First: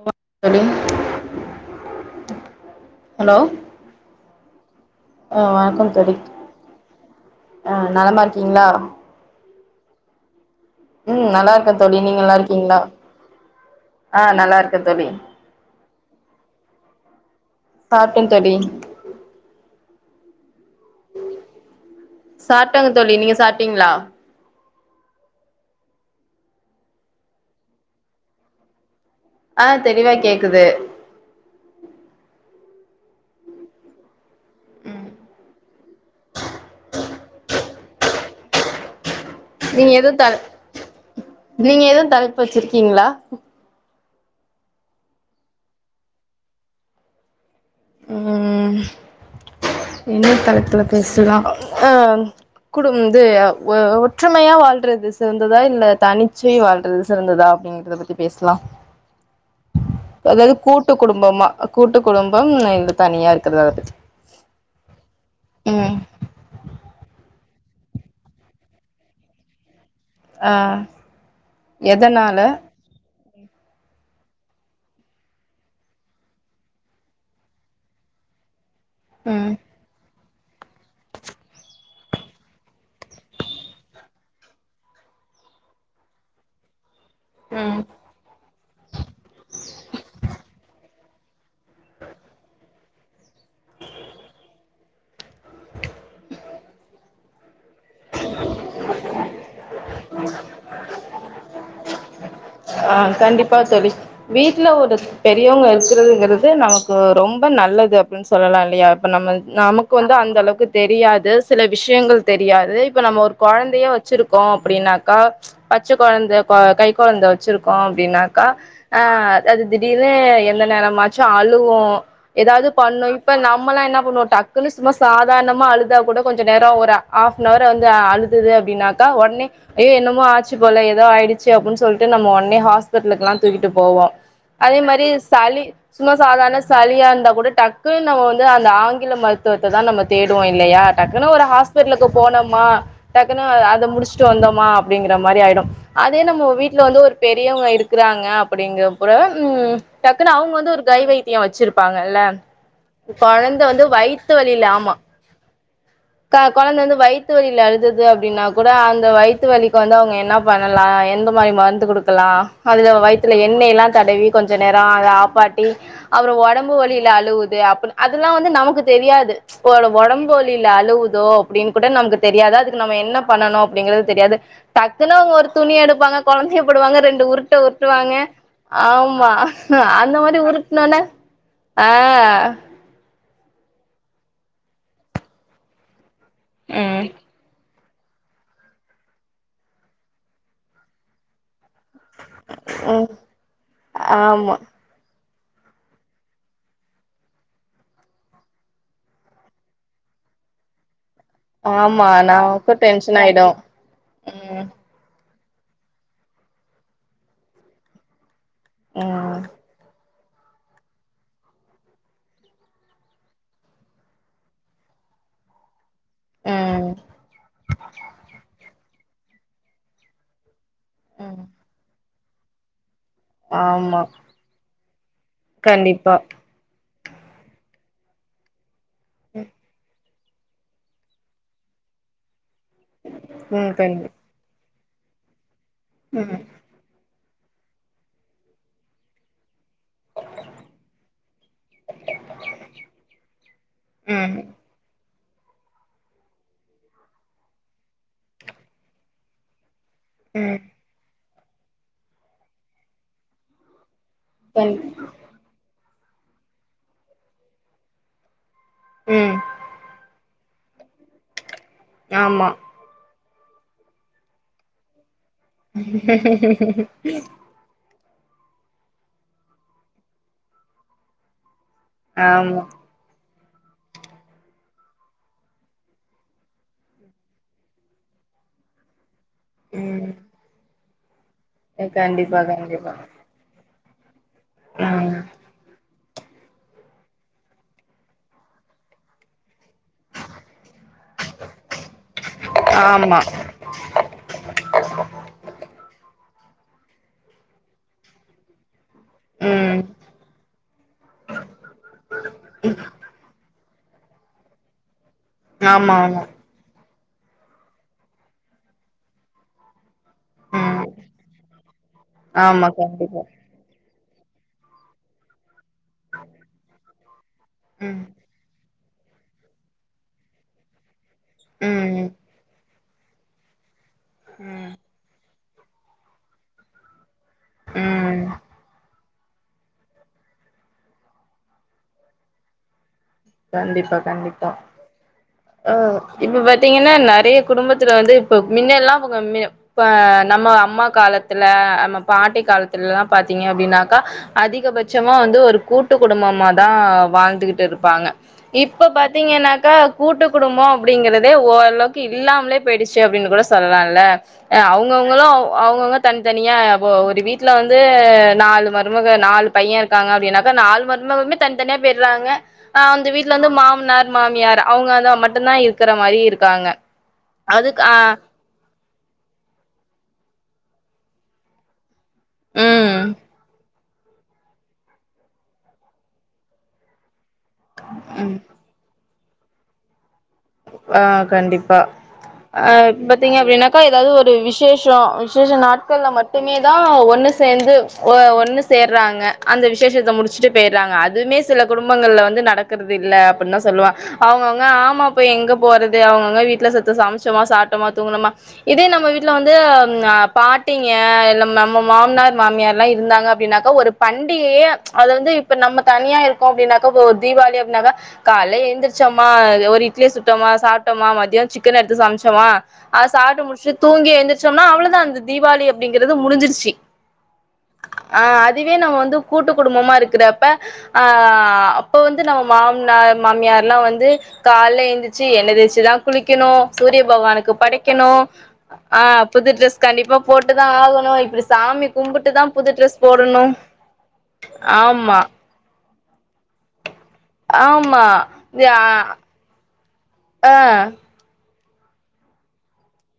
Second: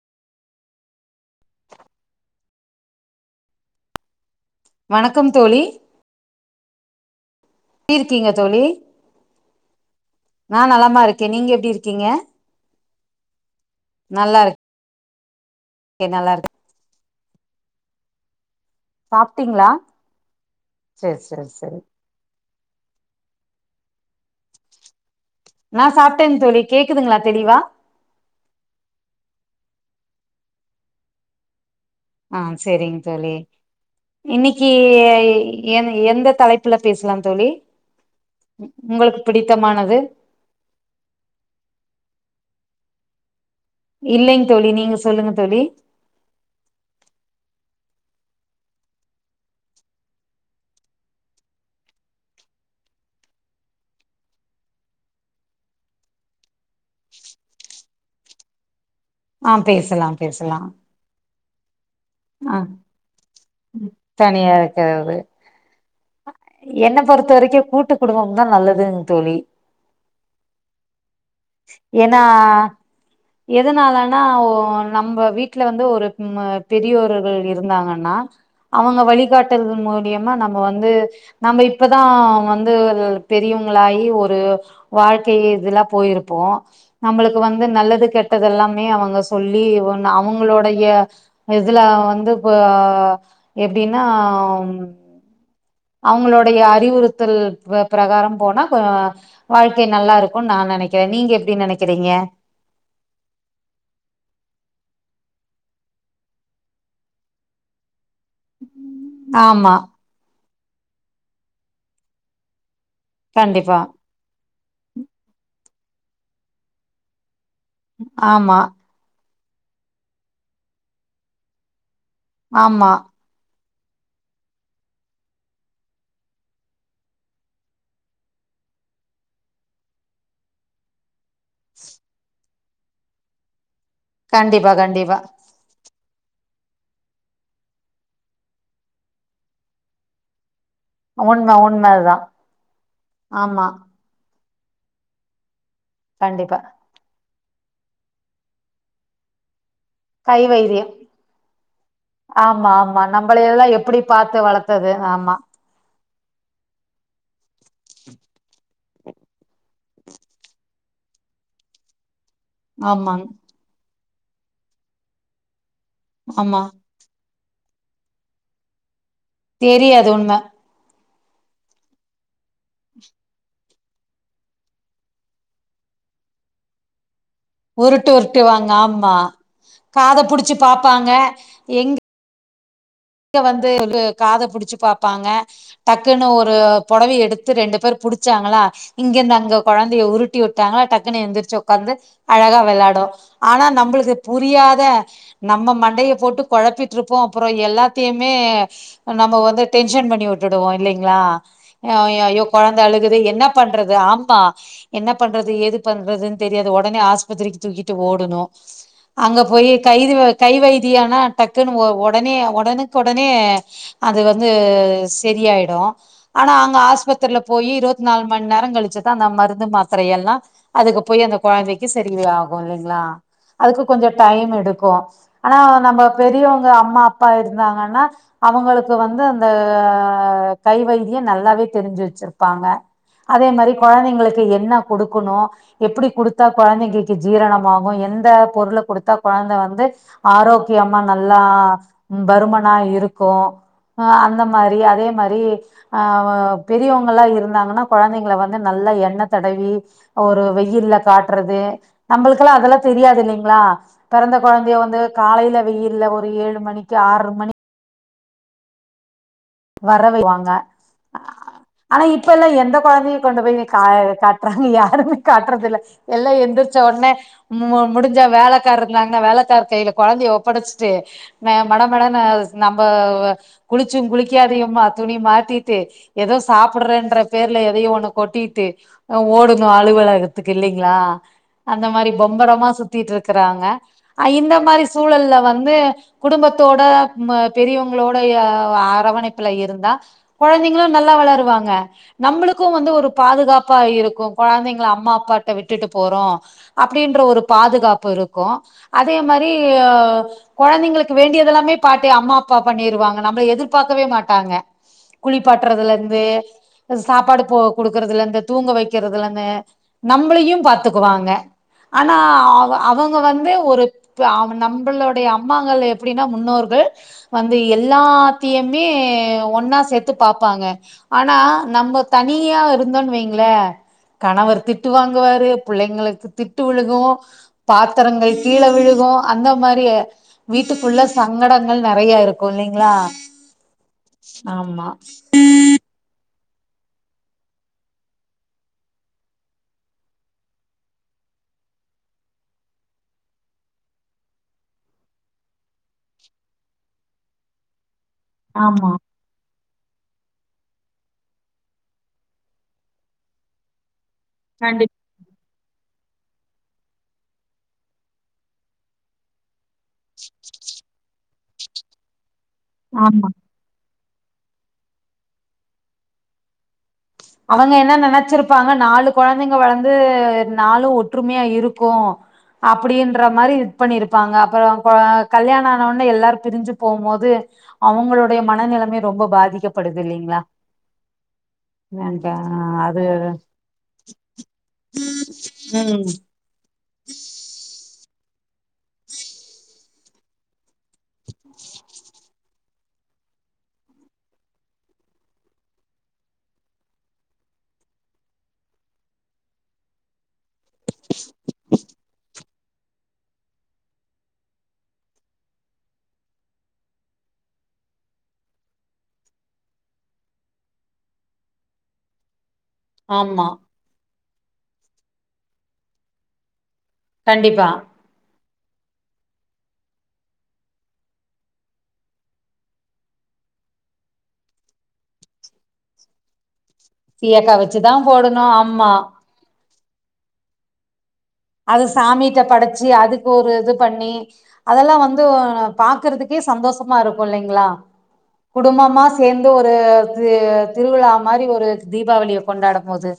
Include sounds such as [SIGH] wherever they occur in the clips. [UNINTELLIGIBLE] Hello வணக்கம் அ தோழி வணக்கம் தோழி அ எப்டி நலமா இருக்கீங்க தோழி இர்க்கீங்ளா நா நலமா ம் இருக்கே நீங்க எப்டி நல்லார்க்க தோழி இருக்கீங்க நீங்க நல்லாருக்கீங்ளா அ நல்லா நல்லார்க்க தோழி இருக்கே நல்லா இருக்கே சாப்ட்ட தோழி சாப்ட்டீங்ளா சேர் சேர் சேர் சாட்டங்க தோழி நீங்க சாட்டீங்ளா நா சாப்ட்டேன் தோழி கேக்குதுங்ளா தெளிவா அ தெளிவா கேக்குது அ செரிங் தோழி இன்னிக்கி எ எந்த தலைப்புல பேசுலாம் தோழி உங்களுக் பிடி நீங்க எது தல் நீங்க எது தலைப்பு வச்சிருக்கீங்ளா இல்லைங் தோழி நீங்க சொல்லுங்க தோழி ம் என்ன தலைப்புல பேசுலா அ குடும் து வ ஒற்றுமையா வாழ்றது சிறந்ததா இல்ல தனிச்சி வாழ்றது சிறந்ததா அப்டின் இன்டுத பத்தி பேஸ்லா ஆ பேசலா பேசலா டு குடும்பமா அ கூட்டு குடும்பம் ஆ இது தனியா இருக்குற்து அத பத்தி தனியா ம் என்னப் பொறுத்த வரக்கு கூட்டுக் குடும்பம்தா நல்லதுங் தோழி ஆ ஏனா எதனால எதுனாலன்னா ஒ நம்ப வீட்ல வந்து ஒரு ம்மா பெரியோர்கள் இருந்தாங்கன்னா அவங்க ம் வழிகாட்டல் மூலியமா நம் நம்ம வந்து நம்ப இப்பதா வந்து பெரியவங்களாயி ஒரு வாழ்க்கை இதுலா போயிருப்போ நம்பளுக்கு வந்து நல்லது கெட் டது எல்லாமே அவங்க சொல்லி ஒன் அவங்களுடைய இதுல வந்து பா எப்டின்னாம் அவுங்களுடைய அறிவுறுத்தல் பிர பிரகாரம் போனா கொ வாழ்க்கை நல்லா இருக்குன்னு நாஒ நெனைக்கிற நீங்க எப்டி நெனைக்கிறீங்க ஆ கண்டிப்பா தோழி வீட்ல ஒரு பெரியவங்க இருக்கிறதுங்கிறது நமக்கு ரொ ரொம்ப நல்லது ன்னு சொல்லலா இல்லையா இப்ப நம்மள் ஆமா நமக்கு வந்து அந்த அளவுக்கு தெரியாது சில விஷயங்கள் தெரியாது இப்ப நம்ம ஒரு கண்டிப்பா கொழந்தையே வச்சிருக்கோ அப்டின்னாக்கா பச்சக் கொழந்த கொ கைக் கொழந்த வச் இருக்கோ அப்டின்னாக்கா ஆமா ஆ அது திடீர்னு எந்த நேரமாச்சு அழுவு ஏதாவது ஆமா பண்ணோய் இப்ப நம்மல்லா என்ன பண்ணுவோ டக்குன்னு சும்மா சாதாரணமா அழுதா கூட கொஞ்ச நேரோ ஒரு ஆஃப் ரோற வந்து அன் அவர் வந்து அழுதுரு அப்டின்னாக்கா ஒடனே ஐயோ என்னமோ ஆச்சு போல ஏதோ ஆயிட்ச்சு அப்டின்னு சொல் [UNINTELLIGIBLE] நம்ம ஒன்னே ஹாஸ்பிட்டலுக்குல்லா தூக்கிட்டு போவோ கண்டிப்பா அதே மாதிரி கண்டிப்பா சளி சும்மா சாதாரண சளியா இருந்தா கூட டக்குன்னு நம்ம வந்து அந்த ஆங்கில மருத்துவத்த தா நம்ம தேடுவோ இல்லையார் டக்குன்னு ஒரு உண்ம ஹாஸ்பிட்டலுக்கு உண்மதா போனோமா டக்குன்னு அ ஆமா அத முடிச்சுட்டு வந்தோமா அப்டிங்கிற மாரி ஆயிடு அது என்னமோ கண்டிப்பா வீட்ல வந்து ஒரு பெரியவங்க இருக்கிறாங்க அப்டிங்கறப்புற டக்குன்னு கை அவுங்க வந்து ஒரு வைத்தியம் கை வைத்தியோ வச்சிருப்பாங்க இல்ல கொழந்த வந்து வயித் பெத்து வளர்த்தது ஆமா கா கொழந்த வந்து வயித்து வலியில அழுதது அப்டின்னா கூட அந்த வயித்து வலிக்கு வந்து அவுங்க என்ன பண்ணலா என்து ஒரு வாயி மருந்து குடுக்கலா அதுக ஆமாங் வயித்துல எண்ணெய் எல்லா தடவி கொஞ்ச நேரோ அத ஆப்பாட்டி அப்புறோ ஆமா ஒடம்பு வலியில அழுவுது அப்ல அதெல்லா வந்து நமக்கு தெரியாது தெரியாது உண்ம ஒடம்பு வலி குல அழுவுதோ அப்டின்னு கூட நமக்கு தெரியாது அதுக்கு நம்ப என்ன பண்ணணு அப்டிங்கிறது தெரியாது டக்குன்னு அவுங்க ஒரு துணி எடுப்பாங்க கொழந்தையப் போடுவாங்க ரெண்டு உருட் டு உருட்டு உருட்டுவாங்க உருட்டுவாங்க ஆமா அந்த காத மாரி புடிச்சு உருட்டனோன பாப்பாங்க அ அ ங்க வந்து காதப் புடிச்சு பாப்பாங்க டக்குன்னு ஒரு ம் பொடவய எடுத்து ரெண்டு பேர் புடிச் ச்சாங்களா இங்கிருந்து அங்க கொழந்தைய உருட்டி உட்டாங்ளா டக்குனு எந்திருச்சி உக்காந்து அழகா வெளாடு ம் ஆனா நம்பளுக்கு ஆமா புரியாத நம்ம மண்டையப் போட்டு கொழப்பிட்டு இருப்போ அப்புறோ எல்லா தின்னே நம்ப வந்து டென்ஷன் பண்ணி விட்டுடுவோ இல்லைங்ளா ஆமா ஆய் ஐயோ நமக்கு கொழந்த அழுகுது டென்ஷன் ஆயிடு என்ன பண் றது ஆமா ம் என்ன பண்றது ஏது பண்றதுன்னு தெரியாது ஒடனே ஆஸ்பத்திரிக்கு தூக்கிட்டு ஓடணு அங்க ம் போய் கைது கை வைத்தியனா டக்குன்னு ஒ ஒடனே ஒடனு உடனே அது வந்து சரியாயிடு ஆனா அங்க ம் ஆஸ்பத்திரில போயி இருபத்தி நாலு மணி நேரோ கழிச்சுதா அந்த மருந்து மாத்திரை எல்லா அதுக்கு போய் அந்த ம் கொழந்தைக்கு சரி ஆகும் இல்லேங்களா அதுக்கு ஆமா கொஞ்சோ டைம் எடுக்கு ஆ ஆனா நம்ம கண்டிப்பா பெரியவங்க அம்மா அப்பா இருந்தாங்கன்னா அவங்களுக்கு வந்து அந்த கை வைத்திய நல்லாவே தெரிஞ்சி வச்சிருப்பாங்க அதே ம் மாரி கண்டி கொழந்தைங்களுக்கு என்ன குடுக்கணும் எப்டி ம் குடுத்தா கொந்தைங்கலுக்கு ஜீரணமாகு எந்த பொருள குடுத்தா கொழந்த வந்து ஆரோக்கியமா நா நல்லா பருமனா இருக்கூ அ ம் அந்த மாரி அதே மாரி ஆ பெரியவுங்கல்ல இருந்தாங்கன்னா கொழந்தைங்கல வந்து நல்லா எண்ண தடவி ஒரு ம் வெயில்ல காட்றது நம்மளுக்கெல்லா அதெல்லா தெரியாது இல்லிங்களா பெறந்த கண் கொழந்தய வந்து காலையில வெயில்ல ஒரு ஏழு மணிக்கு ஆறு மணிக்கு ம் வர வைக்குவாங்க ஆனா இப்பெல்லா ஆமா எந்தக் கொழந்தைங் கொண்டு போய் காய காட்டுறாங்க யாருமே காட்றதில்ல எல்லா எந்திரச்ச ஒட்னே மோ முடிச்சா வேலக்கார் இருந்தாங்கன்னா வேலைக்கார் கைல கொழந்தய ஒப்படைச்சிட்டு மே மட மடன்னு ஆமா நம்ப குளிச்சும் குளிக் கியாதியுமா துணி மாத்திட்டு ஏதோ சாப்டுறேன்ற பேர்ல எதையோ ஒண்ணு கொட்டிட்டு அ ஓடோனோ ம் அலுவலகத்துக்கு இல்லைங்களா அந்த மாரி கண்டிப்பா பொம்பரமா கண்டிப்பா சுத்திட்டு இருக் கிறாங்க் அ இந்த மாரி ம் சூழல்ல வந்து குடும்பத்தோட ம்ம பெரியுங்களோட ஏ ஆ அரவணைப்புல இருந்தா கொழந்திங்களூ நல்லா வளருவாங்க நம்மளுக்கூ வந்து ஒரு ஆமா பாதுகாப்பா இருக்கூ கொழந்தைங்கள அம்மா அப்பாட்ட விட்டுட்டு போறோ அப்டின்ற ஒரு பாதுகாப்பு இருக்கோ அதே மாரி ம் கொழந்தைங்களுக்கு வேண்டியது எல்லாமே பாட்டிய அம்மா அப்பா பண்ணிருவாங்க நம்மள எதிர்ப் பாக்கவே மாட்டாங்க ஆமா குளிப்பாட்டுறதுலந்து ஆமா சாப்பாடு போ குடுக்குறதுலந்து தூங்க வைக்கிறதுலந்து நம்பளியூ ம் பாத்துக்குவாங்க ஆனா ஆமா அவ அவுங்க கண்டிப்பா வந் வந்து ஒரு ஆ நம்பளுடைய அம்மாங்கள் எப்டின்னா முன்னோர்கள் வந்து ம் எல்லாத்தியுமே ஒன்னா சேத்து பாப்பாங்க ஆனா நம்ப ம் தனியா இருந்தோன்னு வைங்களே கணவர் ம் திட்டு வாங்குவாரு புள்ளைங்குளுக்கு திட்டு விழுகூ ம் பாத்துரங்கள் கீழ விழுகூ அந்த மாரியே வீட்டுகுள்ள சங்கடங்கள் நெறையா இருக்கூ இல்லிங்களா கண்டிப்பா கண்டிப்பா ஆ இப்ப பாத்தீங்கன்னா நறய குடும்பத்துல வந்து இப்போ மின்னல்லா கம்மியந் இப்ப நம்ம அம்மா காலத்துல நம்ம பாட்டி கால்த்துல்லா பாத்தீங்க அப்டின்னாக்கா அதிகபட்சமா வந்து ஒரு கூட்டு குடும்பமாதா வாழ்ந்துகிட்டு இருப்பாங்க இப்ப ஆமா பாத் பாத்தீங்கனாக்கா கூட்டு குடும்போ அப்டிங்கிறதே ஓரளவுக்கு இல்லாம்லே போய்டுச்சி அப்டின்னு கூட சொல்லால்ல ஏ அவுங் கண்டிப் கவுங்களூ அவுங்கவுங்க தன்த்தனியா இப்போ ஒரு வீட்ல வந்து நாலு மருமக நால் பைய இருக்காங்க அப்டினாக்கா நால் மருமகமே தனித்தனியா போய்டுறாங்க ஆ அந்த ஆமா வீட்ல வந்து மாம்னார் மாமியார் அவுங்கா தா மட்டுந்தா இருக்குற மாரி இருக்காங்க அவங்க அதுக்கு என்ன ஆ நெனச்சிருப்பாங்க நாலு கொழந்தைங்க வளந்து நாலு ஒற்றுமையா இருக்கு ம் அப்டின்ற மாரி இத் பண்ணிருப்பாங்க அப்ரோ கொ கல்யாண ஆனவொன்னே எல்லாரு பிரிஞ்சி போவ்மோது அவுங்களோடைய மன நிலமே ரொம்போ பாதிக்கப்படுது இல்லைங்களா ஆ கண்டிப் பா அ ஆ அது இப்ப பாத்தீங்க அப்டின்னாக்கா ஏதாவுது ஒரு விசேஷோ விசேஷோ ம் நாட்கள்ல மட் மட்டுமே தா ஒண்ணு சேந்து ஒ ஒண்ணு சேர்றாங்க அந்த விசேஷத்த முடிச்சிட்டு போய்றாங்க அதுமே சில குடும்பங்கள்ல வந்து நடத் க்குறதில்ல அப்டின்தா சொல்லுவா அவுங்க அவுங்க ஆமா இப்ப எங்க போறது அவுங்க அவுங்க வீட்ல சத்த சமச்சோமா சாட்டோமா தூங்குனோமா இதே நம்ம வீட்ல வந்து ம் பாட்டிங்க நம்ம மொ மாம்னார் மாமியார்லா இருந்தாங்க அப்டினாக்கா ஒரு பண்டிகையே அது வந்து இப்ப நம்ம தனியா இருக் கோ அப்டினாக்கா போ ஒ தீபாளி அப்டினாக்கா கால எந்திரச்சம்மா ஒரு இட் இட்லிய சுட்டமா சாப்ட்டமா மத்யான சிக்கன் எடுத்து சமச்சமா அத சாப்ட்டு ஆமா முடிச்சுட்டு தூங்கி எந்திரிச்சோம்னா அவளதா அந்த தீபாளி அப்டிங்கிறது முடிஞ்சிருச்சு கண்டிப்பா ஆ அதுவே நம்ம வந்து கூட்டு குடும்பமா இருக்கிறப்ப ஆ அப்ப வந்து நம்ம மாமனார் மாமியார்லா வந்து கால் லே எந்துருச்சு என்ன தேச்சுதா குளிக்கணு சூரிய சீயக்கா பகவானுக்கு வச்சுதா படைக்கணு போடணு ஆமா ஆ புது ட்ரெஸ் கண்டிப்பா போட்டு தா ஆகணு இப்டி அது சாமி சாமிட்ட கும்பிட்டுதா புது படச்சு ட்ரெஸ் அதுக்கு போடணு ஒரு இது பண்ணி அதெல்லா ஆமா வந்து பாக்குறதுக் கே சந்தோஷமா இருக்கு இல்லைங்களா ஆமா குடும்பமா சேந்து ஒரு தி ஆ திருவிழா மாரி ஒரு தீபாவளிய கொண்டாட மோது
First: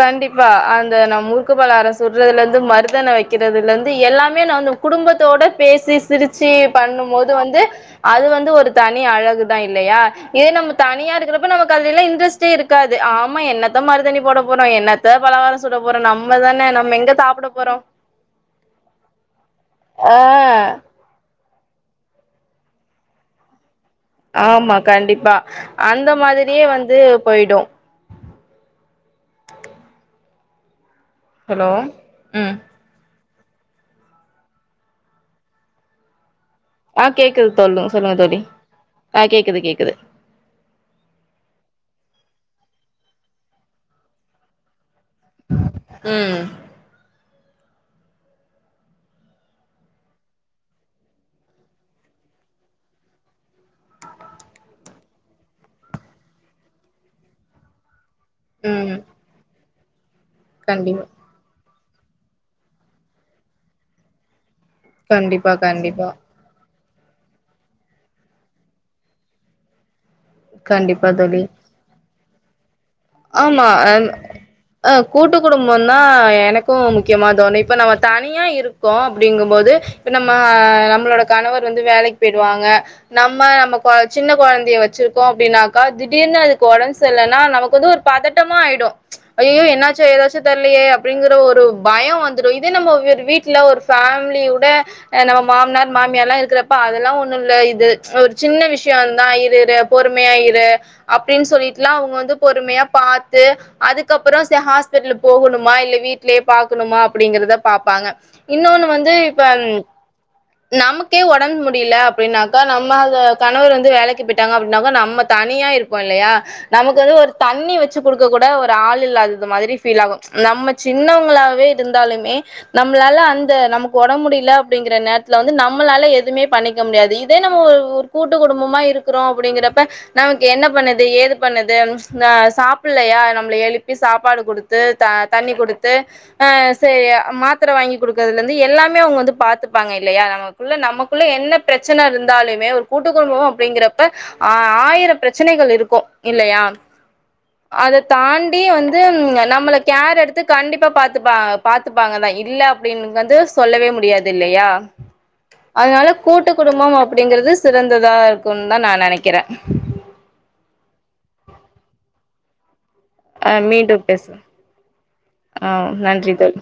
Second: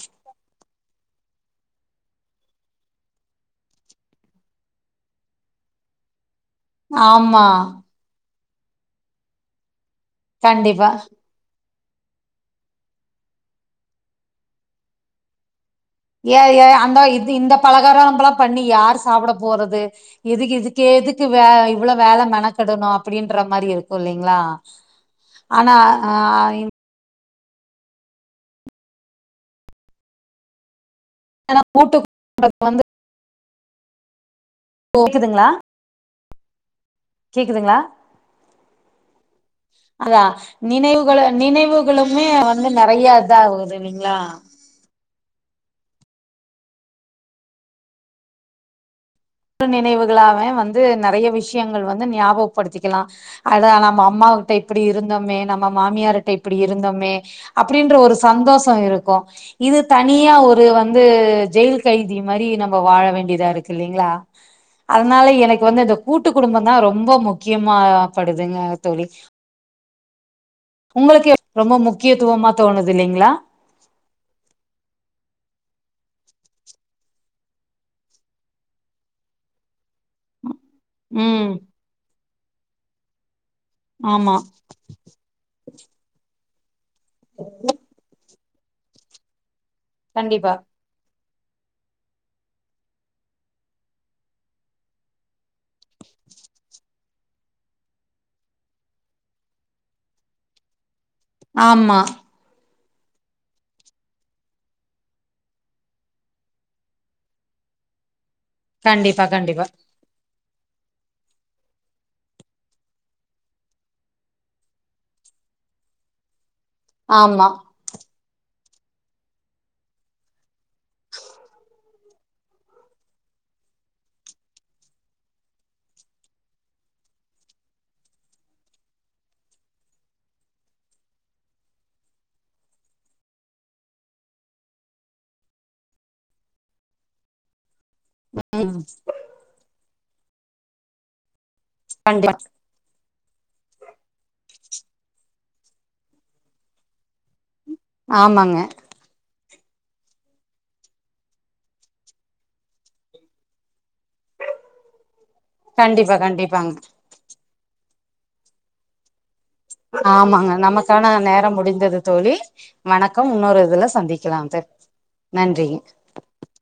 கண்டிப்பா அந்த நா முறுக்கு பலகார சுட்றதுல இருந்து மருதென வெக்கிறதுலருந்து எல்லாமே நானு குடும்பத்தோட பேசி சிரிச்சு பண்ணுமோது ஆமா வந்து அது வந்து ஒரு தனி அழகுதா இல்லையா இதே நம்ம கண்டிப்பா தனியா இருக்கிறப் ப்ப நமக்கு அதுலேலா இன்ட்ரெஸ்ட்டே இருக்காது ஆமா என்னத்த மறுதாணி போட போறோ என்னத்த பலகார சு சுட போறோ நம் ஏ ஏ அந்த இது இந்த பலகாரம நம்பெல்லா பண்ணி யார் சாப்புட போறது ஆ எதுக்கு இதுக்கு எதுக்கு வே இவ்வள வேல மெனக்கெடணு அப்டின்ற மாரி இருக் ஆமா கண்டிப்பா அந்த ஆ மாதிரியே இந் வந்து போயிடு ஆனா ஹலோ கூட்டு ம் குடும்பத்ல வந்து கேக்குதுங்ளா ஆ கேக்குது தோழு சொல்லுங்க தோழி ஆ கேக்குது கேக்குது தா நினைவுகள நினைவுகளுமே வந்து நெறையா இதா ஆவுது இல்லைங்ளா ம் டு நினைவுகளாவே வந்து நெறைய விஷ்யங்கள் வந்து ஞாபகப்படுத்திக்கலா அதா நம்ம அம்மாவுட்ட இப்டி இருந்தமே நம்ம மாமியாருட்ட இப்டி இருந்தமே அப்டின்ற ஒரு சந்தோஷ ம். இருக்கு இது தனியா ஒரு வந்து கண்டிப்பா ஜெயில் கைதி மாரி நம்ம வாழ வேண்டியதா இருக்கு இல்லலைங்ளா அதனால கண்டிப்பா எனக்கு வந்து அந்த கண்டிப்பா கூட்டு ட்டு குடும்பந்தாஈ ரொம்ப முக்கியமா படுதுங்க தோழி கண்டிப்பா உங்களுக்கே தோழி ரொம்ப முக்கியத்துவமா தோணுது இல்லைங்ளா ம்மா அன் ஆ கூட்டு குடும்போனா எனக்கு முக்கியமா தோணு இப்ப நம்ம தனியா இருக் கோ அப்டிங்கும்போது இப்ப நம்ம நம் நம்மளோட ம் கணவர் வந்து வேலைக்கு போயிருவாங்க நம்ம நம்ம கொ சின்ன ஆமா கொழந்தைய வச்சுக்கிட் கோ அப்டினாக்கா திடீர்னு அதுக்கு ஒடம்பு செர்லனா நமக்கு வந்து ஒரு பதட்டமா ஆயிடு ஐயயோ என்னாச்சு சு எதாச்சு கண்டிப்பா தெர்லயே அப் அப்டிங்குற ஒரு பயோ வந்துரு இதே நம்ம வீட்ல ஒரு ஃபேமிலியுட அது நம்ம மாம்னார் மாமியார் எல்லா இருக்றப்ப அதெல்லா ஒன்னுல இது ஒரு சின்ன விஷ்யோ தா இரு இரு பொறுமையா இரு அப்டின் சொல்லிட்டுலா ஆமா அவ்ங்க வந்து பொறுமையா பாத்து அதுக்கப்றோ சேர் ஹாஸ்பிட்டலு போகணுமா இல்ல வீட்லயே பாக்கணுமா அப்டிங்கிறத பாப்பாங்க இன்னொன்னு வந்து கண்டிப்பா இப்ப கண்டிப்பா [INAUDIBLE] நமக்கே ஒடம்பு முடியல அப்டினாக்கா நம்ம அத கணவர் வந்து வேலைக்கு போய்ட்டாங்க அப்டின்னாக்கா நம்ம தனியா இருக் போட்லையா நமக்கு வந்து ஒரு ஆமா தண்ணி வச் வச்சு குடுக்க கூட ஒரு ஆள் இல்லாதது மாரி ஃபீல் ஆகு நம்ம சின்னவங்களாவே இருந்தாலுமே நம்ளால அந்த நமக்கு உடம்ப முடியல அப்படிங்கிற நேரத்துல வந்து நம்மளால எதுமே பண்ணிக் க முடியாது இதே நம்ம ஒரு ஒரு கூட்டு குடும்பமா இருக்றோ அப்டிங்கிறப்ப நமக்கு என்ன பண்ணுது ஏது பண்ணுது ம் இந்தா சாப் புல்லயா நம்ள எழுப்பி சாப்பாடு குடுத்து த தண்ணி குடுத்து அ சரியா மாத்திர வாங்கி கூடுத் க்றதுல இருந்து ம் எல்லாமே அவுங்க வந்து பாத்தப்பாங்க இல்லயா நமக்குள்ள நமக்குள்ள என்ன பிரச்சனை கண்டிப்பா இருந்தாலுமே ஒரு கூட்டுக்குடும்போ அப்டிங்கிறப்ப ஆ ஆயிரோ பிரச்சனைகள் இருக்கு இல்லையா அத ஆமாங்க தாண்டி வந் து நம்ள கேர் எடுத்து கண்டிப்பா பாத்தப்பா பாத்துப்பாங்கதா இல்ல அப்டின்னு வந்து சொல்லவே முடியாது இல்லயா அதனால கண்டிப்பா கூட்டு கண்டிப்பாங்க குடும்பம் அப்டிங்குறது சிறந்ததா இருக்குன் தா நா நெனைக்கிறே ஆமாங்க நமக்கான நேரம் முடிந்தது தோழி வணக்கம் ஆ இன்னொரு இதுல மீண்டும் பேச சந்திக்கலா வந்து நன்றி ஆ நன்றி தோழி